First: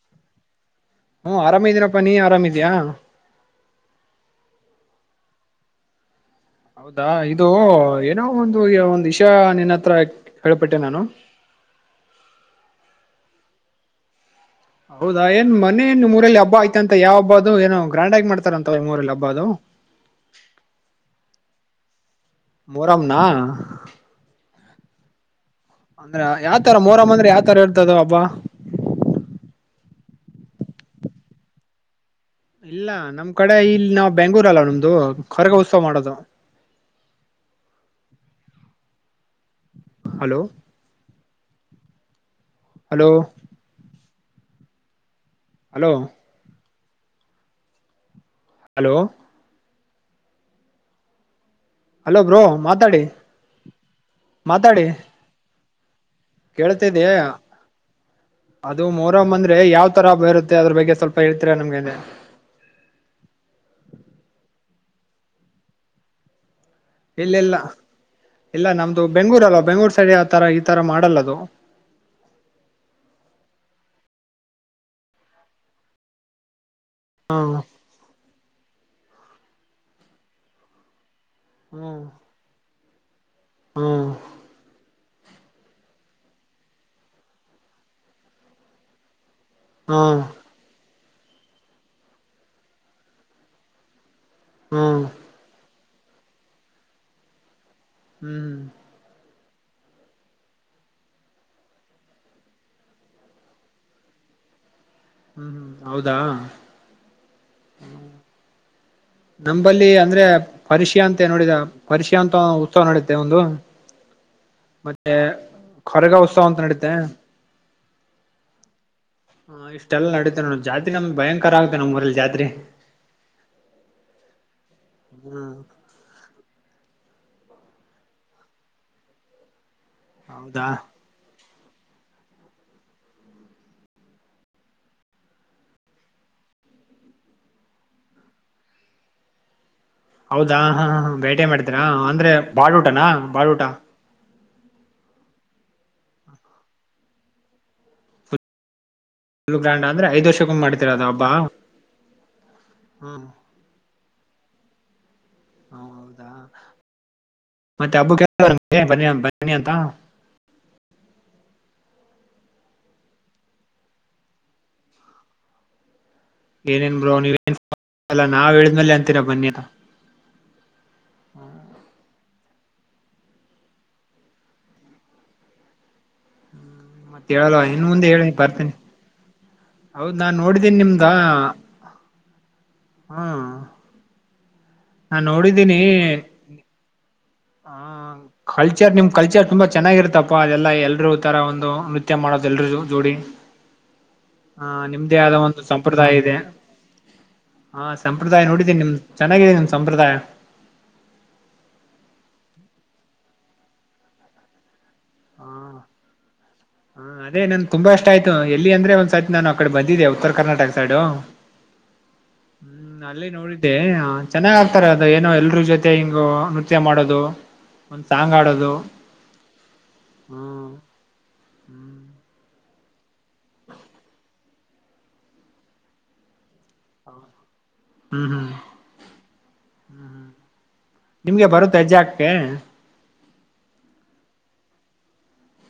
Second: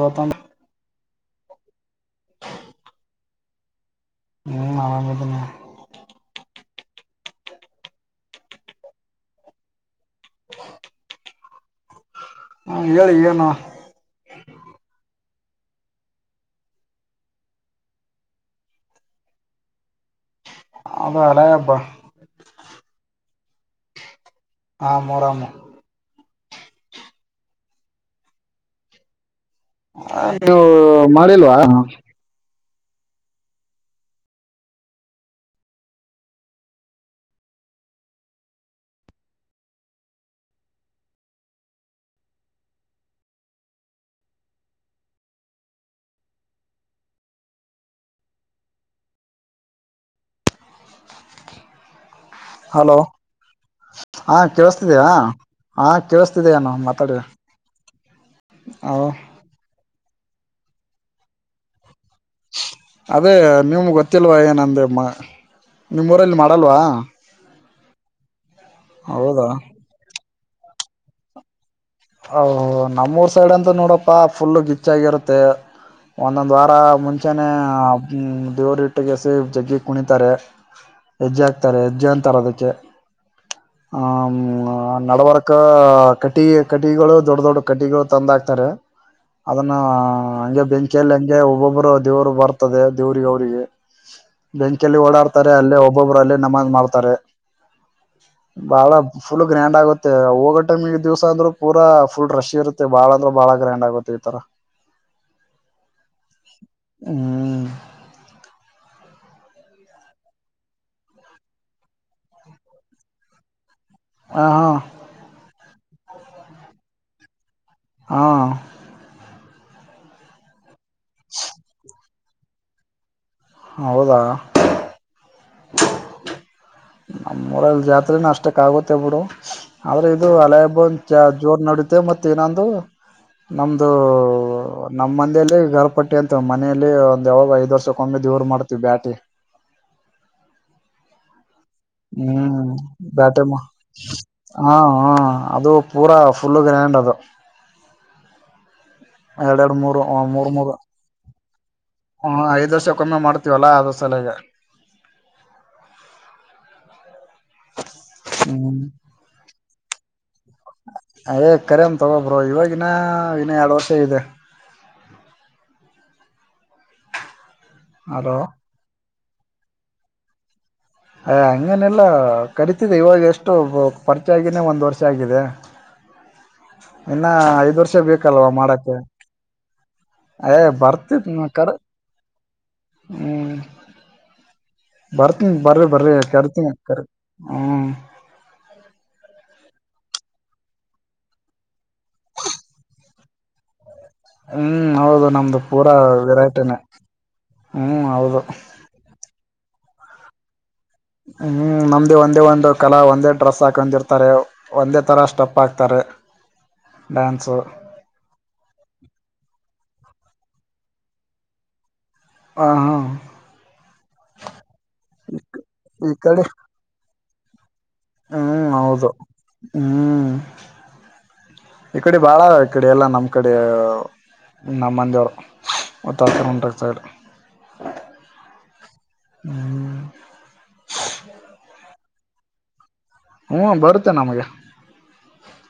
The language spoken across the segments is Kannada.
ಗತಾನ ಹ್ಮ ಆರಾಮಿದೀನಪ್ಪ ನೀ ಆರಾಮಿದ್ಯಾ ಹ್ಮ್ ನಾಗದನ ಹೌದಾ ಇದು ಏನೋ ಒಂದು ಈ ಒಂದ ವಿಷ ನಿನ್ನ ಹತ್ರ ಹೇಳ್ಪಟ್ಟೆ ನಾನು ಹ್ಮ ಹೇಳಿ ಏನು ಹೌದಾ ಏನ್ ಮನೇ ಮೂಊರಲ್ಲಿ ಹಬ್ಬ ಆಯ್ತ ಅಂತ ಯಾವ ಹಬ್ಬ ಅದು ಏನೋ ಗ್ರಾಂಡ್ ಆಗಿ ಮಾಡ್ತಾರಂತ ಮೂಊರಲ್ಲಿ ಹಬ್ಬ ಅದು ಅದ ಅಲ ಅಬ್ಬಾ ಮೊರಂನಾ ಹ ಮ ರಾಮ ಅಂದ್ರ ಯಾವ್ತರ ಮೋರಮ್ಮ ಅಂದ್ರೆ ಯಾವ್ತರ ಇರ್ತದ ಹಬ್ಬ ನೀವು ಮಾಡಿಲ್ವಾ ಇಲ್ಲ ನಮ್ ಕಡೆ ಇಲ್ಲಿ ನಾ ಬೆಂಗ್ೂರ್ ಅಲ್ಲ ನಮ್ದು ಕೊಖರಗ ಉತ್ಸವ ಮಾಡೋದು [inaudible] hello hello hello hello hello bro hello ಮಾತಾಡಿ ಹಾ ಕೇಳಸ್ತಿದ್ದೀಯ ಹ ಕೇಳ್ತಿದ್ದಿಯೆ ಅದು ಹ ಮೋಹರಂ ಅಂದ್ರೆ ಯಾವ ದಸರಾಬ್ಬ ಇರುತ್ತೆ ಅದರ ಬಗ್ಗೆ ಸ್ವಲ್ಪ ಹೇಳ್ತಿರಾ ನಮಗೆ ಅಂದೆ. ಅದೇ ನಿಮ್ ಗೊತ್ತಿಲ್ವಾ ಏನಂದ ನಿಮ್ಮ್ ಊರ ಅಲ್ಲಿ, ಇಲ್ಲ ಇಲ್ಲ ಇಲ್ಲ ನಮ್ದು ಬೆಂಗಳೂರ್ ಹೌದಾ ಅಲ್ವ ಬೆಂಗಳೂರ್ ಸೈಡಿ ಆ ತರ ಈ ತರ ಮಾಡಲ್ಲದು ನಮ್ಮೂರ್ ಸೈಡ್ ಅಂತ ನೋಡಪ್ಪಾ ಫುಲ್ ಗಿಚ್ಚಗರುತ್ತೆ ಒಂದೊಂದ್ ವಾರ ಹ ಮುಂಚಾನೇ್ಮ ದೇವ್ರ ಹಟ್ಟಿಗೆಸ ಜಗ್ಗಿ ಕುಣಿತಾರೆ ಹೆಜ್ಜೆ ಹಾಕ್ತಾರೆ ಹ್ಮ್ ಹೆಜ್ಜೆ ಅಂತಾರೆ ಅದಕ್ಕೆ ಹ್ಮ್ ಹ ನಡವರ್ಕ ಕಟಿ ಕಟಿಗಳು ದೊಡ್ಡ ದೊಡ್ಡ ಕಟಿಗಳು ತಂದಾಕ್ತಾರೆ ಅದನ್ನ ಹ್ಮ್ ಹಗೆ ಬೆಂ ಅಕಲ್ ಹೆಂಗೆ ಒಬ್ಬೊಬ್ರು ದೇವ್ರು ಬರ್ತದೆ ದೇವ್ರಿಗೆ ಅವ್ರರಿಗೆ ಬೆಂಕಲ್ಲಿ ಹ್ಮ್ ಓಡಾಡ್ತಾರೆ ಅಲ್ಲೇ ಒಬ್ಬೊಬ್ಬರು ಅಲ್ಲೇ ನಮಾಜ್ ಮಾಡ್ತಾರೆ ಹ್ಮ್ ಬಾಳ ಫುಲ್ ಗ್ರ್ಯಾಂಡ್ ಆಗುತ್ತೆ ಹೋಗೋ ಟೈಮ್ಗೆಈ ಸ ಜೂಸಹಾದ್ರು, - ಪೂರ ಫುಲ್ ರಶ ಇರುತ್ತೆ ಬಾಳಂದ್ರೆ ಬಾಳ ಗ್ರ್ಯಾಂಡ್ ಆಗುತ್ತೆ ಈ ತರ. ಹ್ಮ್, ಹ್ಮ್, ಹೌದಾ, ಹ್ಮ್ ಹ್ಮ ನಂಬಲ್ಲಿ ಅಂದ್ರೆ ಪರಿಷಿ, ಅಂತ ನೋಡಿದ ಪರಿಷ ಅಂತ ಉತ್ಸವ ನಡಿಯುತ್ತೆ ಒಂದು. ಹ ಹಾ ಮತ್ತೆ ಕೊರಗ ಉತ್ಸವ ಅಂತ ನಡೀತೆ. ಹಾ, ಹಾ, ಇಷ್ಟೆಲ್ಲಾ ನಡೀತೆ ನೋಡ ಜಾತ್ರೆ ನಮ್ ಭಯಂಕರ ಆಗುತ್ತೆ. ನಮ್ ಊರಲ್ಲಿ ಜಾತ್ರೆ ಹೌದಾ, ಹ್ಮ್ ನಮ್ಮೂರ್ ಲ್ಲಿ ಜಾತ್ರೇನಅಷ್ಟಕ್ ಆಗುತ್ತೆ ಬಿಡು. ಆದ್ರೆ ಇದು ಹೌದಾ ಅಲಯಹಬ್ಬ ಜೋರ್ ನಡತೆೆ ಮತ್ತ ಇನ್ನೊಂದು., ನಮ್ದು ನಮ್ಮ್ ಮಂದೇಲ್ಲ ಗರ್ಪಟ್ಟಿ ಅಂತ ಮನೆಯಲ್ಲಿ ಒಂದ್ ಯಾವಾಗ ಐದ್ ವರ್ಷ ಕೊಮ್ಮೆ, ದೇವ್ರ ಮಾಡ್ತೀವಿ ಬ್ಯಾಟಿ. ಹೌದಾ, ಹಾ ಹ ಬೇಟೆ ಮಾಡ್ತೀರಾ ಅಂದ್ರೆ ಹ್ಮ್ ಬಾಡ್ ಊಟನಾ ಬ್ಯಾಟಿ ಬಾಡ್ ಊಟ. - ಹಾ, ಹ ಅದು ಪೂರಾ ಫುಲ್ ಗ್ರ್ಯಾಂಡ್ ಅದು. ಫುಲ್ ಎರಡು -ಎರಡು, ಗ್ರ್ಯಾಂಡ್ ಮೂರು ಅಂದ್ರೆ ಹ ಐದ್ ಮೂರ್ ವರ್ಷಕ್ಕೊಮ್ಮೆ -ಮೂರು, ಮಾಡ್ತೀರ ಅದು ಹಬ್ಬ ಹಾ, ಐದ್ ವರ್ಷಕ್ಕೊಮ್ಮೆ ಹ್ಮ್ ಮಾಡ್ತೀವಲ್ಲಾ ಆದ್ರ ಸಲಗೆ. ಹ ಹೌದಾ, ಮತ್ತೆ ಹಬ್ಬುಗೆ ಹ್ಮ್ ಬನ್ನಿ ಬನ್ನಿ ಅಂತ [unintelligible] ಕರೇಮ್ ತಗೊಬ್ರೋ ಇವವಾಗಿನ್ನ ಇನ್ನ ಎರಡ್ ವರ್ಷ ಇದೆ. ಏನೇನ್ ಬ್ರೋ ನೀವೇನ್ ಅಲ್ಲ ಹಲೋ ನಾವ್ ಹೇಳಿದ್ಮೇಲೆ ಅಂತೀರ ಬನ್ನಿ ಅಂತ. ಅಯ್ ಹಂಗೇನ ಇಲ್ಲ. ಕರೀತಿದೆ ಇವಾಗ ಎಷ್ಟು ಪರಿಚಯ ಆಗಿನೆ ಒಂದು ವರ್ಷ ಆಗಿದೆ. ಇನ್ನ ಮತ್ ಹೇಳಲ್ವ ಐದ್ ಇನ್ ವರ್ಷ ಮುಂದೆ ಹೇಳಿ ಬೇಕಲ್ವಾ ಬರ್ತೀನಿ ಮಾಡಕ್ಕೆ, ಹೌದ್ ನಾನ್ ಎಯ್ ನೋಡಿದೀನಿ [unintelligible] ನಿಮ್ದ ಬರ್ತಿತ್ ನಿಮ್ಮ ಕಡೆ ಹಾ, ನಾನ್ ಬರ್ತೀನಿ ಬರ್ರಿ ಬರ್ರಿ ಕರ್ತೀನಿ. ಕ ಹಾ ಕಲ್ಚರ್ ನಿಮ್, ಕಲ್ಚರ್ ತುಂಬಾ ಚೆನ್ನಾಗಿರ್ತಪ್ಪಾ ಅದೆಲ್ಲಾ ಎಲ್ರೂ ತರ ಒಂದು ನೃತ್ಯ ಮಾಡೋದು ಎಲ್ರು ಜೋಡಿ. ಹಾ, ಹ್ಮ್ ನಿಮ್ದೇ ಹೌದು ಆದ ನಮ್ದು ಒಂದು ಪೂರಾ ಸಂಪ್ರದಾಯ ಇದೆ. ವೆರೈಟಿನೇ ಹಾ, ಹ್ಮ್ ಹೌದು ಸಂಪ್ರದಾಯ ನೋಡಿದ್ದೀನಿ ನಿಮ್ ಚೆನ್ನಾಗಿದ್ದೇ ನಿಮ್ ಸಂಪ್ರದಾಯ. ಹ್ಮ್, ನಮ್ದು ಒಂದೇ ಒಂದು ಕಲಾ ಒಂದೇ ಡ್ರೆಸ್ ಹಾಕೊಂಡಿರ್ತಾರೆ. ಒಂದೇ ಥರ ಸ್ಟೆಪ್ ಆಕ್ತಾರೆ. ಹಾ, ಅದೇ ನನ್ ತುಂಬಾಷ್ಟ ಆಯ್ತು ಎಲ್ಲಿ ಅಂದ್ರೆ ಒಂದ್ಸತಿ ನಾಆಕಡೆ ಬಂದಿ ದೆ. ಉತ್ತರ ಕರ್ನಾಟಕ ಸೈಡು [inaudible] ಹ್ಮ್, ಅಲ್ಲೇ ನೋಡಿದ್ದೆ. ಚೆನ್ನಾಗ್ ಆಕ್ತಾರೆ ಅದು ಏನೋ ಎಲ್ರೂ ಜೊತೆ ಈ ಹಿಂಗ ಕಡೆ ನೃತ್ಯ ಮಾಡೋದು. ಒಂದ್ ಸಾಂಗ್ ಹ್ಮ್, ಆಡೋದು ಹೌದು ಹ್ಮ್ ಹ್ಮ್ ಈ ಕಡೆ ಬಾಳ ಈ ಕಡೆ ಎಲ್ಲ ನಮ್ಮ್ ಕಡೆ ನಮ್ಮಂದಿಯವರು ಉತ್ತರಕರ್ನಾಟಕದ ಸೈಡ್, ಹ್ಮ್, ಹ್ಮ್,, ಹ್ಮ್ ಹ್ಮ್ ನಿಮ್ಗೆ ಬರುತಹೆಜ್ಜಾ ಹಾಕಕ್ಕೆ., ಹ್ಞ ಬರುತ್ತೆ ನಮಗೆ..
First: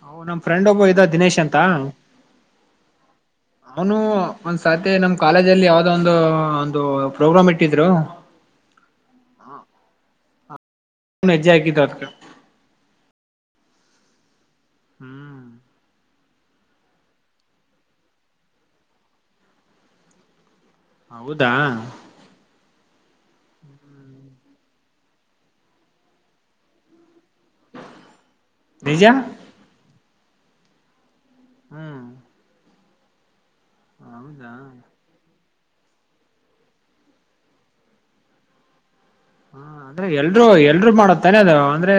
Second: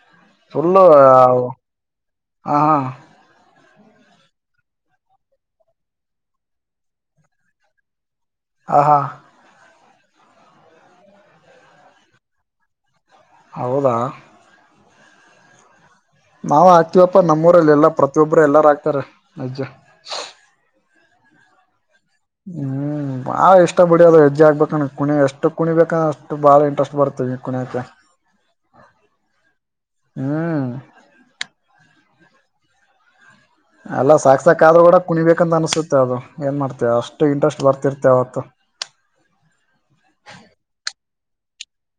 ಹ್ಮ್, ನಮ್ ಫ್ರೆಂಡ್ ಫುಲ್ಲು ಒಬ್ಬ ಇದ್ದ ದಿನೇಶ್ ಅಂತ ಹಾ ಹಾ ಅವನು ಒಂದ್ಸತಿ ನಮ್ ಕಾಲೇಜ ಅಲ್ಲಿ ಯಾವ್ದ ಒಂದು ಒಂದು ಪ್ರೋಗ್ರಾಮ್ ಇಟ್ಟಿದ್ರು ಹ ಹಾ [inaudible] ನಜ್ಜ ಆಕಿ ತೋರ್ಕ [unintelligible] ಹೌದಾ, ಹ್ಮ್, ನಾವ ಆಕ್ತಿವಪ್ಪಾ ನಮ್ಮೂರಲ್ಲಿ ಎಲ್ಲಾ ಪ್ರತಿಯೊಬ್ಬರು ಎಲ್ಲಾರ ಆಕ್ತಾರೆ ಹೆಜ್ಜಾ. ಹೌದಾ.. ಹ್ಮ್.. ಭಾಳ ಇಷ್ಟ ಬಿಡ ಅದು ಹೆಜ್ಜೆಕ್ಬೇಕಂದ ಕುಣಿ ಎಷ್ಟು ಕುಣಿಬೇಕೇಕ ಅಷ್ಟು ಭಾಳ ಇಂಟ್ರೆಸ್ಟ್ ಬರ್ತೀವಿ.. ನ ನಿಜ ಹ್ಮ್.. ಹ್ಮ್. ಅಲ್ಲ ಸಾಕಕ್ ಸಾಕ ಹೌದಾ ಆದ್ರೂ ಕೂಡ ಕುಣಿಬೇಕು.. ಬಂತ ಅನ್ಸುತ್ತೆ ಅದು ಏನ್ ಮಾಡ್ತ ಅಷ್ಟು ಇಂಟ್ರೆಸ್ಟ್ ಬರ್ತಿರ್ತೆ ಅವವತ್ತು.. ಹ ಅಂದ್ರೆ ಎಲ್ರುೂ ಎಲ್ರುೂ ಮಾಡ ತಾನೆ ಅದು.. ಅಂದ್ರೆ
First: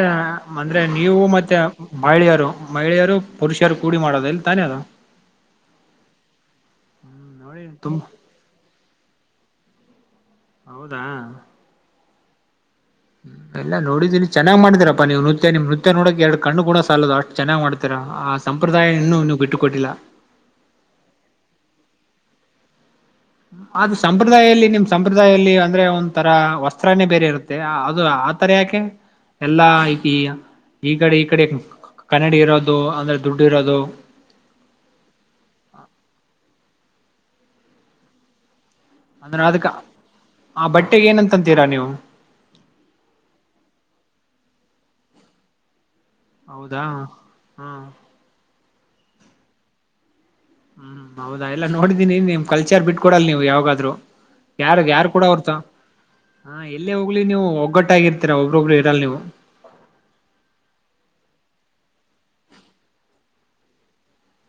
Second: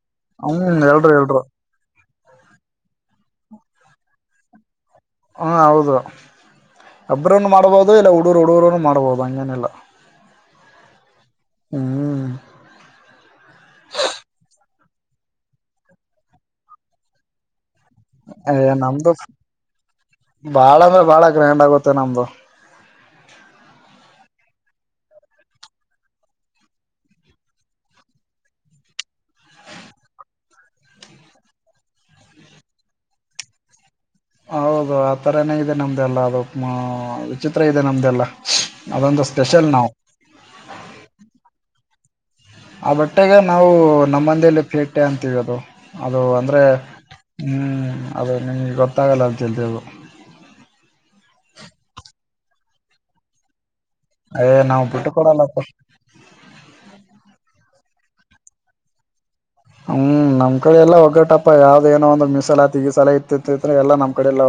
ಅಂದ್ರೆ ಹ್ಮ್ ಎಲ್ರು ನೀವು ಎಲ್ರು ಮತ್ತೆ ಮಹಿಳೆಯರು ಮಹಿಳೆಯರು ಪುರುಷರು ಕೂಡಿ ಮಾಡೋದು ಇಲ್ಲಿ ತಾನೇ ಅದು.. ಹಾ ಹೌದ ಹ್ಮ್ ಒಬ್ರನು ನೋಡಿ ಮಾಡ್ಬೋದು ತುಂಬ ಇಲ್ಲ ಹುಡುೂರು ಹುಡರು ಮಾಡ.. ಕೊಬೋದು ಅನಲ್ಲ. ಹೌದಾ.. ಹ್ಮ್.. ಎಲ್ಲ ನೋಡಿದ್ದೀ ಚನ್ನಾಗ್ ಮಾಡತೀರಪ್ಪಾ ನೀವು ನೃತ್ಯಮ ನೃತ್ಯ ನೋಡಕ್ ಎರಡ್ ಕಣುಣ ಸಾಲ ಅಷ್ಟ ಚನ್ನಾಗ್ ಮಾಡತ.. ರ ಆ ಏ ಸಂಪ್ರದಾಯ ನಮ್ದು ಇನ್ನೂ ನೀವು ಬಿಟ್ಟುಕೊಟ್ಟಿಲ್ಲ. ಬಾಳ ಅಂದ್ರೆ ಬಾಳ ಗ್ರ್ಯಾಂಡ್ ಆಗುತ್ತೆ ನಮ್ದು ಅದು ಸಂಪ್ರದಾಯದಲ್ಲಿ ನಿಮ ಸಂಪ್ರದಾಯದಲ್ಲಿ ಅಂದ್ರೆ ಒಂ ತರ ವಸ್ತ್ರಾನೇ ಬೇರೆ ಇರುತ್ತೆ ಅದು.. ಆತರ ಯಾಕೆ ಎಲ್ಲಾ ಈಐತಿ. ಈ ಕಡೆ ಈ ಕಡೆ ಕನ್ನಡಿ ಇರೋದು ಅಂದ್ರೆ ದುಡ್ಡು ಇರೋದು.. ಹೌದು ಆ ತರನೇ ಇದೆ ನಮ್ದೆಲ್ಲಾ ಅದು ವಿಚಿತ್ರ ಇದೆ ನಮ್ದೆಲ್ಲ.. ಅಂದ್ರೆ ಅದಕ್ಕೆ ಆ ಬಟ್ಟೆ ಏನಂತಂತೀರಾ ನೀವು.. ಆ ಬಟ್ಟೆಗೆ ನಾವು ನಮ್ಮಂದೇಲಿ ಪೇಟೆ ಅಂತೀವಿ ಅದು ಅದು ಅಂದ್ರೆ ಹೌದಾ ಹಾ ಹ್ಮ್ ಅದು ನಿಮ.. ಗೊತಾಗಲದು ಅಷ್ಟು ಜಲ್ದಿ.. ಹ್ಮ್ ಹೌದಾ ಎಲ್ಲ ನೋಡಿದೀನಿ ನಿಮ್ ಕಲ್ಚರ್ ಬಿಟ್ ಕೊಡಲ್ ನೀವು ಯಾವಾಗಾದ್ರು.. ಏ ಯಾರ ನಾವು ಯಾರು ಬಿಟ್ಟು ಕೂಡ ಹೊರ್ತ ಕೊಡಲ್ಲಪ್ಪ ಹ ಎಲ್ಲೇ ಹೋಗ್ಲಿ ನೀವು ಒಗ್ಗಟ್ಟ.. ಒಗ್ಗಟ್ಟಗಿಆಗಿರ್ತೀರ ಒಬ್ಬೊಬ್ರು ಇರಲ್ಲ ನೀವು.. ಹ್ಮ್ ನಮ್ ಕಡೆ ಎಲ್ಲಾ ಒಗ್ಗಟ್ಟಪ್ಪಾ ಯಾವ್ದೇಏನೋ ಒಂದು ಮೀಸಲಾತಿ ಗಿಸಲಾತಿ ಇತ್ತ್ರ ಎಲ್ಲ ನಮ್ಮ್ ಕಡೆ ಎಲ್ಲ..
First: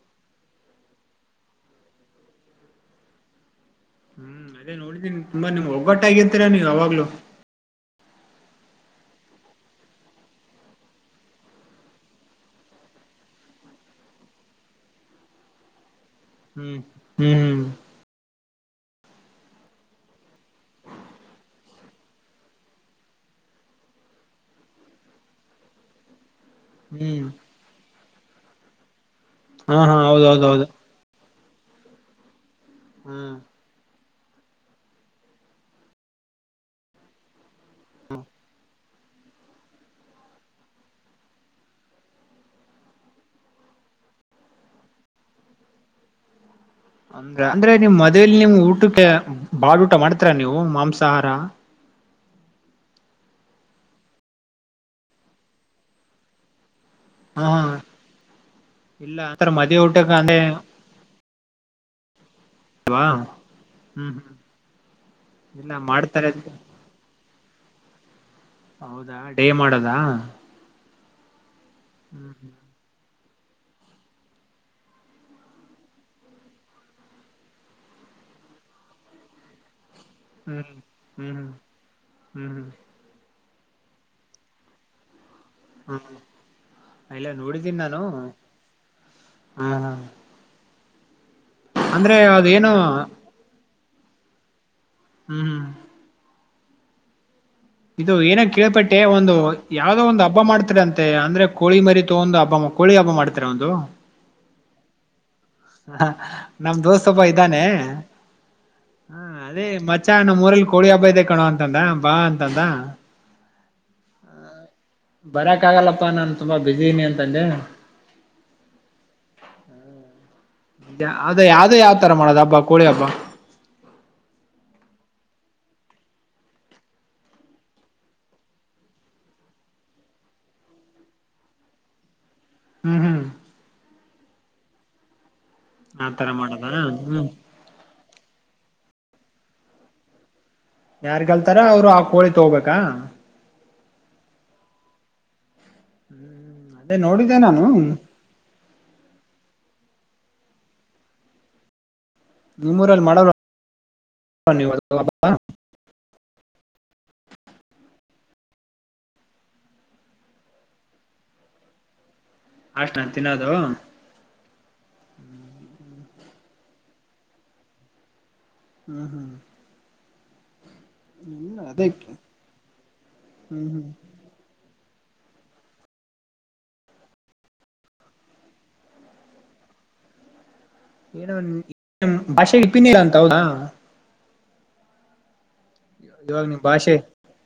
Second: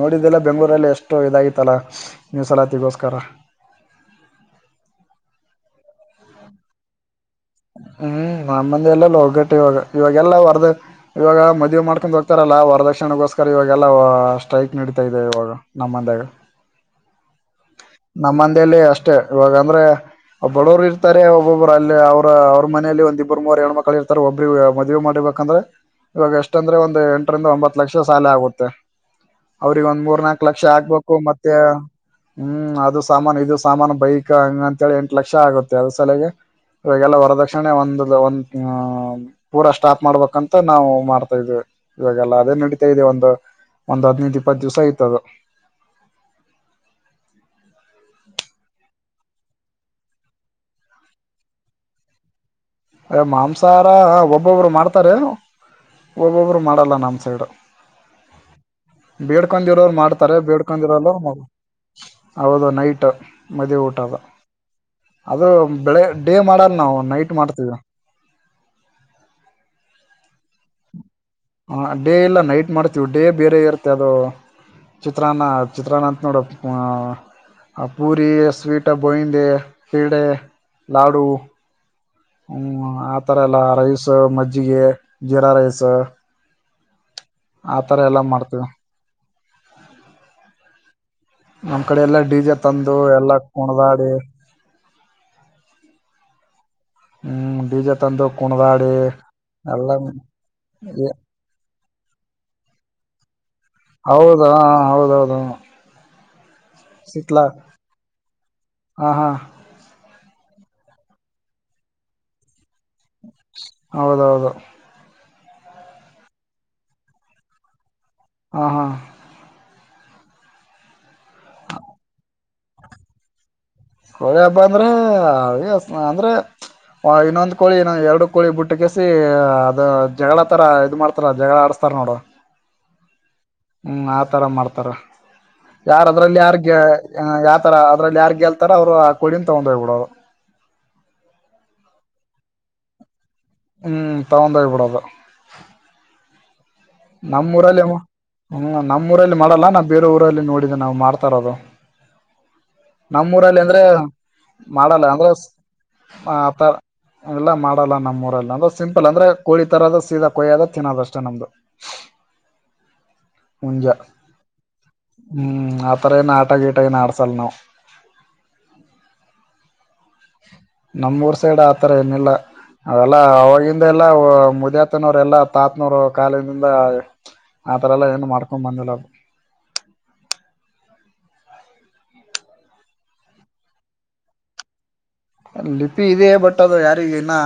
ನೋಡಿದ್ದಲ್ಲ ಬೆಂಗಳೂರಲ್ಲಿ ಎಷ್ಟು ಇದಾಗಿತ್ತಲ್ಲಾ ಮಿಸಲಾತಿಗೋಸ್ಕರ.. ಹ್ಮ್ ಅದೇ ನೋಡಿದ್ದೀನಿ ತುಂಬಾ ನಿಮ್ಗ್ ಒಗ್ಗಟ್ಟ ಆಗಿರ್ತೀರಾ ನೀವು ಯಾವಾಗ್ಲೂ.. ಹ್ಮ್ ನಮ್ಮಂದಿ ಎಲ್ಲೆಲ್ಲ ಒಗ್ಗಟ್ಟು ಇವಾಗ ಇವಾಗೆಲ್ಲ ವರ್ದ ಇವಾಗ ಮದುವಿ ಮಾಡ್ಕೊಂಡ್ ಹೋಗ್ತಾರಲ್ಲ.. ಪ್ರದಕ್ಷಣಗೋಸ್ಕರ ಇವಾಗೆಲ್ಲ ಸ್ಟ್ರೈಕ್ ನಡೀತಾ ಇದೆ ಇವಾಗ ನಮ್ಮಂದಾಗ.. ಹ್ಮ್ ಹ್ಮ್ ಹ್ಮ್.. ನಮ್ಮ ಅಷ್ಟೇ ಇವಾಗ ಅಂದ್ರೆ ಬಡುರು ಇರ್ತಾರೆ ಒಬ್ಬೊಬ್ಬರು ಅಲ್ಲಿ ಅವರು.. ಅವ್ರ ಮನೇಲಿ ಒಂದಿಬ್ರು ಮೂರು ಎರ ಮಕ್ಕಳ ಇರ್ತಾರೆ ಒಬ್ಬ್ರ ಮದುವೆಮಾಡಿಬೇಕಂದ್ರೆ ಇವಾಗ ಎಷ್ಟು.. ಷ್ಟ ಅಂದ್ರೆ ಒಂದು ಹ್ಮ್ ಎಂಟರಿಂದ ಒಂಬತ್ ಲಕ್ಷ ಸಾಲ ಆಗುತ್ತೆ ಹಾ ಅವ್ರಿಗೆ ಹಾ ಒಂದ ಮೂರ್ ನಾಕು ಲಕ್ಷ ಹೌದೌದೌದು ಆಗ್ಬೇಕು ಮೆ.. ಮತ್ತ ಹ್ಮ್ ಅದು ಹ್ಮ್ ಸಾಮಾನ ಇದು ಸಾಮಾನ ಬೈಕ್.. ಹಂಗ ಅಂತೇಳಿ ಎಂಟು ಲಕ್ಷ ಆಗುತ್ತೆ ಅದ ಸಲಗೆ ಇವಾಗಲ್ಲ ವರದಕ್ಷಣೆ ಒಂದು ಒಂದ.. ಪೂರ ಸ್ಟಾಪ್ ಮಾಡ್ಬೇಕಂತ ನಾವು ಮಾಡ್ತಾ ಇದ್ವಿ ಇವಾಗೆಲ್ಲ ಅದೇ ನಡೀತಾ ಇದೆ ಒಂದು.. ಒಂದ್ ಹದನೈದು ಇಪ್ಪತ್ತು ದಿವ್ಸ ಆಯ್ತದ.. ಅಂದ್ರ ಅಂದ್ರೆ ನಿಮ್ಮ ಮದ.. ಮದುವೆಅದೇಲ್ಲಿ ನಿಮ್ ಊಟಕ್ಕೆ ಬಾಳ ಊಟ ಮಾಡ್ತರಾ ನೀವು ಮಾಂಸಾಹಾರ. ಅ ಮಾಂಸಾಹಾರ ಒಬ್ಬೊಬ್ರು ಮಾಡ್ತಾರೆ ಒಬ್ಬೊಬ್ರು ಮಾಡಲ್ಲ.. ನಮ ಹಾ ಸೈಡ್ ಹಾ ಇಲ್ಲ ಆತರ ಮದ್ವೆ ಬೇಡ್ಕೊಂಡಿರೋರು ಊಟಕ್ಕೆ ಮಾಡ್ತಾರೆ ಅಂದ್ರೆ ಬೇಡ್ಕೊಂಡಿರೋಲ್ಲರು ಅವದ ಅಲ್ವಾ ನೈಟ್ ಮದವಿ ಹ್ಮ್ ಊಟದ ಹ್ಮ್ ಅದು ಇಲ್ಲ ಬೆಳೆ ಮಾಡ್ತಾರೆ ಡೇ ಮಾಡಲ್ ನಾವು ನೈಟ್ ಮಾಡ್ತವಿ.. ಹೌದಾ ಡೇ ಮಾಡದಾ.. ಹ ಡೇ ಇಲ್ಲ ನೈಟ್ ಮಾಡ್ತೀವಿ ಡೇ ಬೇರೆ ಇರುತ್ತೆ ಅದು.. ಚಿತ್ರಾನ್ನ ಚಿತ್ರಾನ್ನ ಅಂತ ನೋಡ.. ಆ ಪೂರಿ ಸ್ವೀಟ ಬೋಯಿಂದೆ.. ಕೀಡೆ ಹ್ಮ್ ಲಾಡೂ ಹ್ಮ್ ಹ್ಮ್ ಹ್ಮ್.. ತರ ಎಲ್ಲ ರೈಸ್ ಮಜ್ಜಿಗೆ.. ಜೀರಾ ರೈಸ್ ಹ್ಮ್ ಹ್ಮ್ ಇಲ್ಲ ಆತರ ಎಲ್ಲಾ ಮಾಡ್ತೇವಿ.. ಹ್ಮ ಹಾ ನಮ್ ಕಡೆ ಎಲ್ಲಾ ಡಿ ಜೆ ತಂದು ಎಲ್ಲಾ ಕುಣ್ದಾಡಿ ಹ್ಮ್ ಹ್ಮ್ ಹ್ಮ್ ಡಿ.ಜೆ ಇದು ತಂದು ಏನ ಕುಣದಾಡಿ ಕೇಳ್ಪಟ್ಟೆ ಒಂದು ಎಲ್ಲ ಯಾವ್ದೋ ಒಂದು ಹಬ್ಬ ಮಾಡ್ತರ ಅಂತೆ ಅಂದ್ರೆ ಕೋಳಿ ಮರಿ ತೋಗಂಡು ಒಂದು ಹಬ್ಬ ಮಾಡ ಕೋಳಿ ಹಬ್ಬ ಮಾಡ್ತಾರೆ ಒಂದು ಹೌದು ಹೌದ ಹ ನಮ ದೋಸ್ತ್ ಒಬ್ಬ ಇದ್ದಾನೆ ಹಾ ಹ ಹಾ ಅದೇ ಮ ಅಚ್ಚಾ ನಮ್ಮ್ ಊರಲ್ಲಿ ಕೋಳಿ ಹಬ್ಬ ಇದೆ ಕಣೋ ಅಂತಂದ ಬಾ ಅಂತಂದ ಹೌದು ಹೌದು ಬರಕ್ ಆಗಲ್ಲಪ್ಪಾ ನಾನ್ ತುಂಬಾ ಬಿಸಿನಿ ಅಂತಂದೆ ಹಾ ಹಾ ಅದ ಯಾವ್ದ ಯಾವ್ ತರ ಮಾಡದ ಹಬ್ಬ ಕೋಳಿ ಹಬ್ಬ ಕೋಳಿ ಹಬ್ಬ ಅಂದ್ರೆ ಅವಿ ಅಂದ್ರೆ ಇನ್ನೊಂದ್ ಕೋಳಿ ಎರಡು ಕೋಳಿ ಬುಟ್ಟ ಕಸಿ ಅದ ಜಗಳ ತರ ಇದ್ ಮಾಡ್ತಾರ ಜಗಳ ಆಡ್ಸ್ ಆಡ ಸ್ತರ್ ನೋಡ ಹ್ಮ್ ಹ್ಮ್ ಹ್ಮ್ ಆತರ ಮಾಡ್ತಾರ ಯಾರ ಆತರ ಅದ್ರಲ್ಲಿ ಯಾರ ಮಾಡದ ಹ್ಮ್ ಯಾವತರ ಅದ್ರಲ್ಲಿ ಯಾರ್ ಗೆಲ್ ಈ ತರ ಅವ್ರು ಆ ಕೊಳಿನ್ ತಗೊಂಡ್ ಹೋಗ್ಬಿಡೋರು ಯಾರ್ ಗೆಲ್ತಾರೆ ಅವರು ಕೊಳಿ ತೊಗಬೇಕ ಹ್ಮ್ ತಗೊಂಡೋಗಿ ಬಿಡೋದು ಹ್ಮ್ ಅದೇ ನೋಡಿದ್ದೆ ನಾನು ಹ್ಮ ನಮ್ಮ್ ಊರಲ್ಲಿ ಮಾಡಲ್ಲ ನಾವು ಬೇರೆ ಊರಲ್ಲಿ ನೋಡಿದೆ ನಾವು ಮಾಡ್ತಾರೋದು ನಿಮ್ಮೂರಲ್ಲಿ ಮಾಡಲ್ಲ ನಮ್ಮೂರಲ್ಲಿ ಅಂದ್ರೆ ನೀವು ಅದು ಮಾಡಲ್ಲ ಹಬ್ಬ ಅಂದ್ರೆತ ಎಲ್ಲ ಮಾಡಲ್ಲ ನಮ್ಮ್ೂರಲ್ಲಿ ಅಂದ್ರೆ ಸಿಂಪಲ್ ಅಂದ್ರೆ ಕೋಳಿ ತರದ ಸೀದಾ ಕೊಯ್ಯದ ತಿನ್ನೋದ ಅಷ್ಟ ನಮ್ದು ಅಷ್ಟ ನ ತಿನ್ನೋದು ಮುಂಜೆ ಹ್ಮ್ ಅತ್ರ ನ ಆಟ ಗೀಟ ನಾಡ್ಸಲ್ಲನ ಹ್ಮ್ ಹ್ಮ್ ನಮೂರ್ ಇಲ್ಲ ಸೈಡ್ ಆತರ ಅದಕ್ಕೆ ಏನಿಲ್ಲ ಅವೆಲ್ಲ ಹ್ಮ್ ಹ್ಮ್ ಅವವಾಗಿಂದ ಎಲ್ಲಾ ಮುದಿಯ ಆತನವ್ರ ಎಲ್ಲಾ ತಾತನವ್ ಕಾಲಿಂದ ಆತರ ಎಲ್ಲಾ ಏನು ಮಾಡ್ಕೊಂಡ್ ಬಂದಿಲ್ಲ ಅ [inaudible] ಏನೋ ಭಾಷೆ ಇಪ್ಪಿನಿಲ್ಲ ಅಂತ ಹೌದಾ ಲಿಪಿ ಇದೆಯ ಇವಾಗ ಬಟ್ ನಿಮ್ ಅದು ಭಾಷೆ ಯಾರಿಗ ಇನ್ನ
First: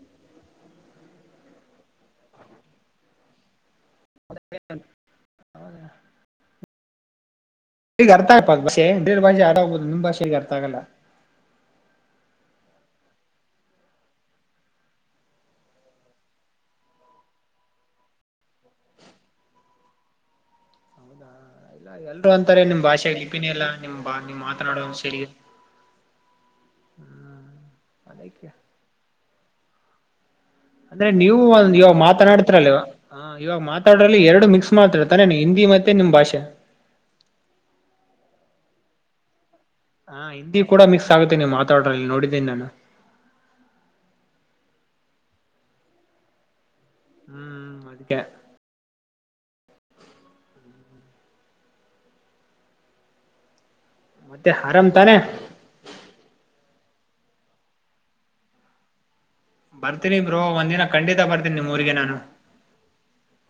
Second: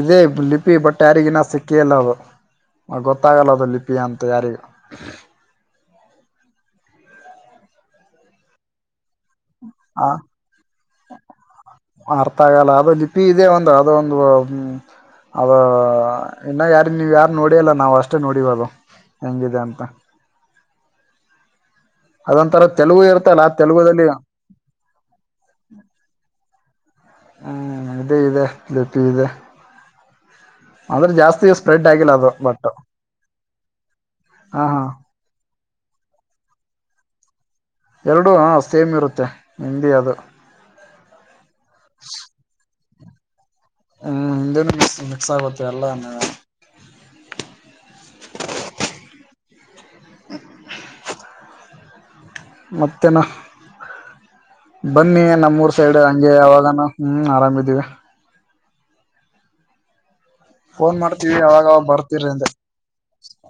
ಇದೇ ಲಿಪಿ ಬಟ್ ಯಾರಿಗಿನ ಸಿಕ್ಕಿಲ್ಲ ಅದು ಗೊತ್ತಾಗಲ್ಲ ಅದು ಲಿಪಿ ಪಿಯಂ ತಯಾರಿ ಈಗ ಅರ್ಥ ಆಯ ಬಡೇರ್ ಭಾಷೆ ಆಡಾಗ್ಬಹುದು ನಿಮ್ ಆ ಭಾಷೆ ಈಗ ಅರ್ಥ ಆಗಲ್ಲ ಗೊತ್ತಾಗಲ್ಲ ಅದು ಲಿಪಿ ಇದೇ ಒಂದು ಅದ ಒಂದು ಹ್ಮ ಅದ ಇನ್ನು ಯಾರ ನೀವ ಯಾರು ನೋಡಿ ಅಲ್ಲ ನಾವ್ ಅಷ್ಟೇ ನೋಡಿಬದು ಯೆಂಗಿಧೆಯಾಂತ ಹೌದಾ ಇಲ್ಲ ಎಲ್ರರು ಅಂತಾರೆ ನಿಮ್ ತೆಲುಗು ಭಾಷೆ ಇರ್ತಲ್ಲ ಲಿಪಿನೇ ಆ ಎಲ್ಲಾ ನಿಮ್ ತೆಲುಗುದಲ್ಲಿ ಬಾ ನಿಮ್ ಮಾತನಾಡುವ ಸಗೆ ಹ್ಮ್ ಇದೆ ಇದೆ ಲಿಪಿ ಇದೆ.. ಅಂದ್ರೆ ನೀವು ಜಾಸ್ತಿ ಒಂದ ಸ್ಪ್ರೆಡ್ ಇಾವ ಆಗಿಲ್ಲ ಅದು ಬಟ್ ಮಾತನಾಡ್ತಿರಲ್ವ.. ಹಾ ಇವಾಗ ಮಾತಾಡ್ರಲ್ಲಿ ಎರಡು ಹಾ ಮಿಕ್ಸ್ ಹಾ ಮಾತಾಡ್ತಾನೆ ಹಿಂದಿ ಮತ್ತೆ ನಿಮ್ ಭಾಷೆ ಎರಡು ಹ ಸೇಮ್ ಇರುತ್ತೆ ಹಿಂದಿ ಅದು ಹಾ ಹಿಂದಿ ಕೂಡ ಮಿಕ್ಸ್ ಆಗುತ್ತೆ ನೀವ್ ಮಾತಾಡ್ರಲ್ಲಿ ನೋಡಿದ್ದೀನಿ ನಾನು ಹ್ಮ್ ಹಿಂದೇನು ಮಿಕ್ಸ್ ಆಗತ್ತೆ ಎಲ್ಲ ಹ್ಮ್ ಅದಕ್ಕ [inaudible] ಮತ್ತೇನ ಮತ್ತೆ ಆರಾಮ್ ತಾನೆ ಬನ್ನಿ ನಮ್ಮೂರ್ ಸೈಡ್ ಹಂಗೆ ಯಾವಾಗಾನ ಹ್ಮ್ ಆರಾಮಿದ್ದೀವಿ ಬರ್ತೀನಿ ಬ್ರೋ ಒಂದ ದಿನ ಫೋನ್ ಖಂಡಿತ ಮಾಡ್ತೀವಿ ಬರ್ತೀನಿ ಯಾವಾಗಾವಾಗ ನಿಮ್ಊರಿಗೆ ನಾನು.. ಬರ್ತೀರಿ ಅಂದೆ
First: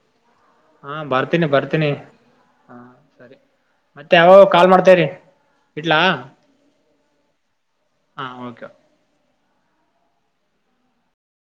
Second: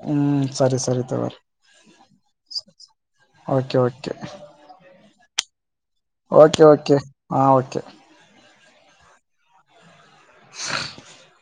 ಹ್ಮ್ ಸರಿ ಹಾ ಸರಿ ತಗೋರಿ ಬರ್ತೀನಿ ಬರ್ತೀನಿ ಹ. ಸರಿ ಓಕೆ ಓಕೆ ಮತ್ತೆ ಯಾವಾಗ ಕಾಲ್ ಮಾಡ್ತೇವರಿ.. ಇಟ್ಲ ಓಕೆ ಓಕೆ ಹಾ ಓಕೆ ಹ.. [inaudible]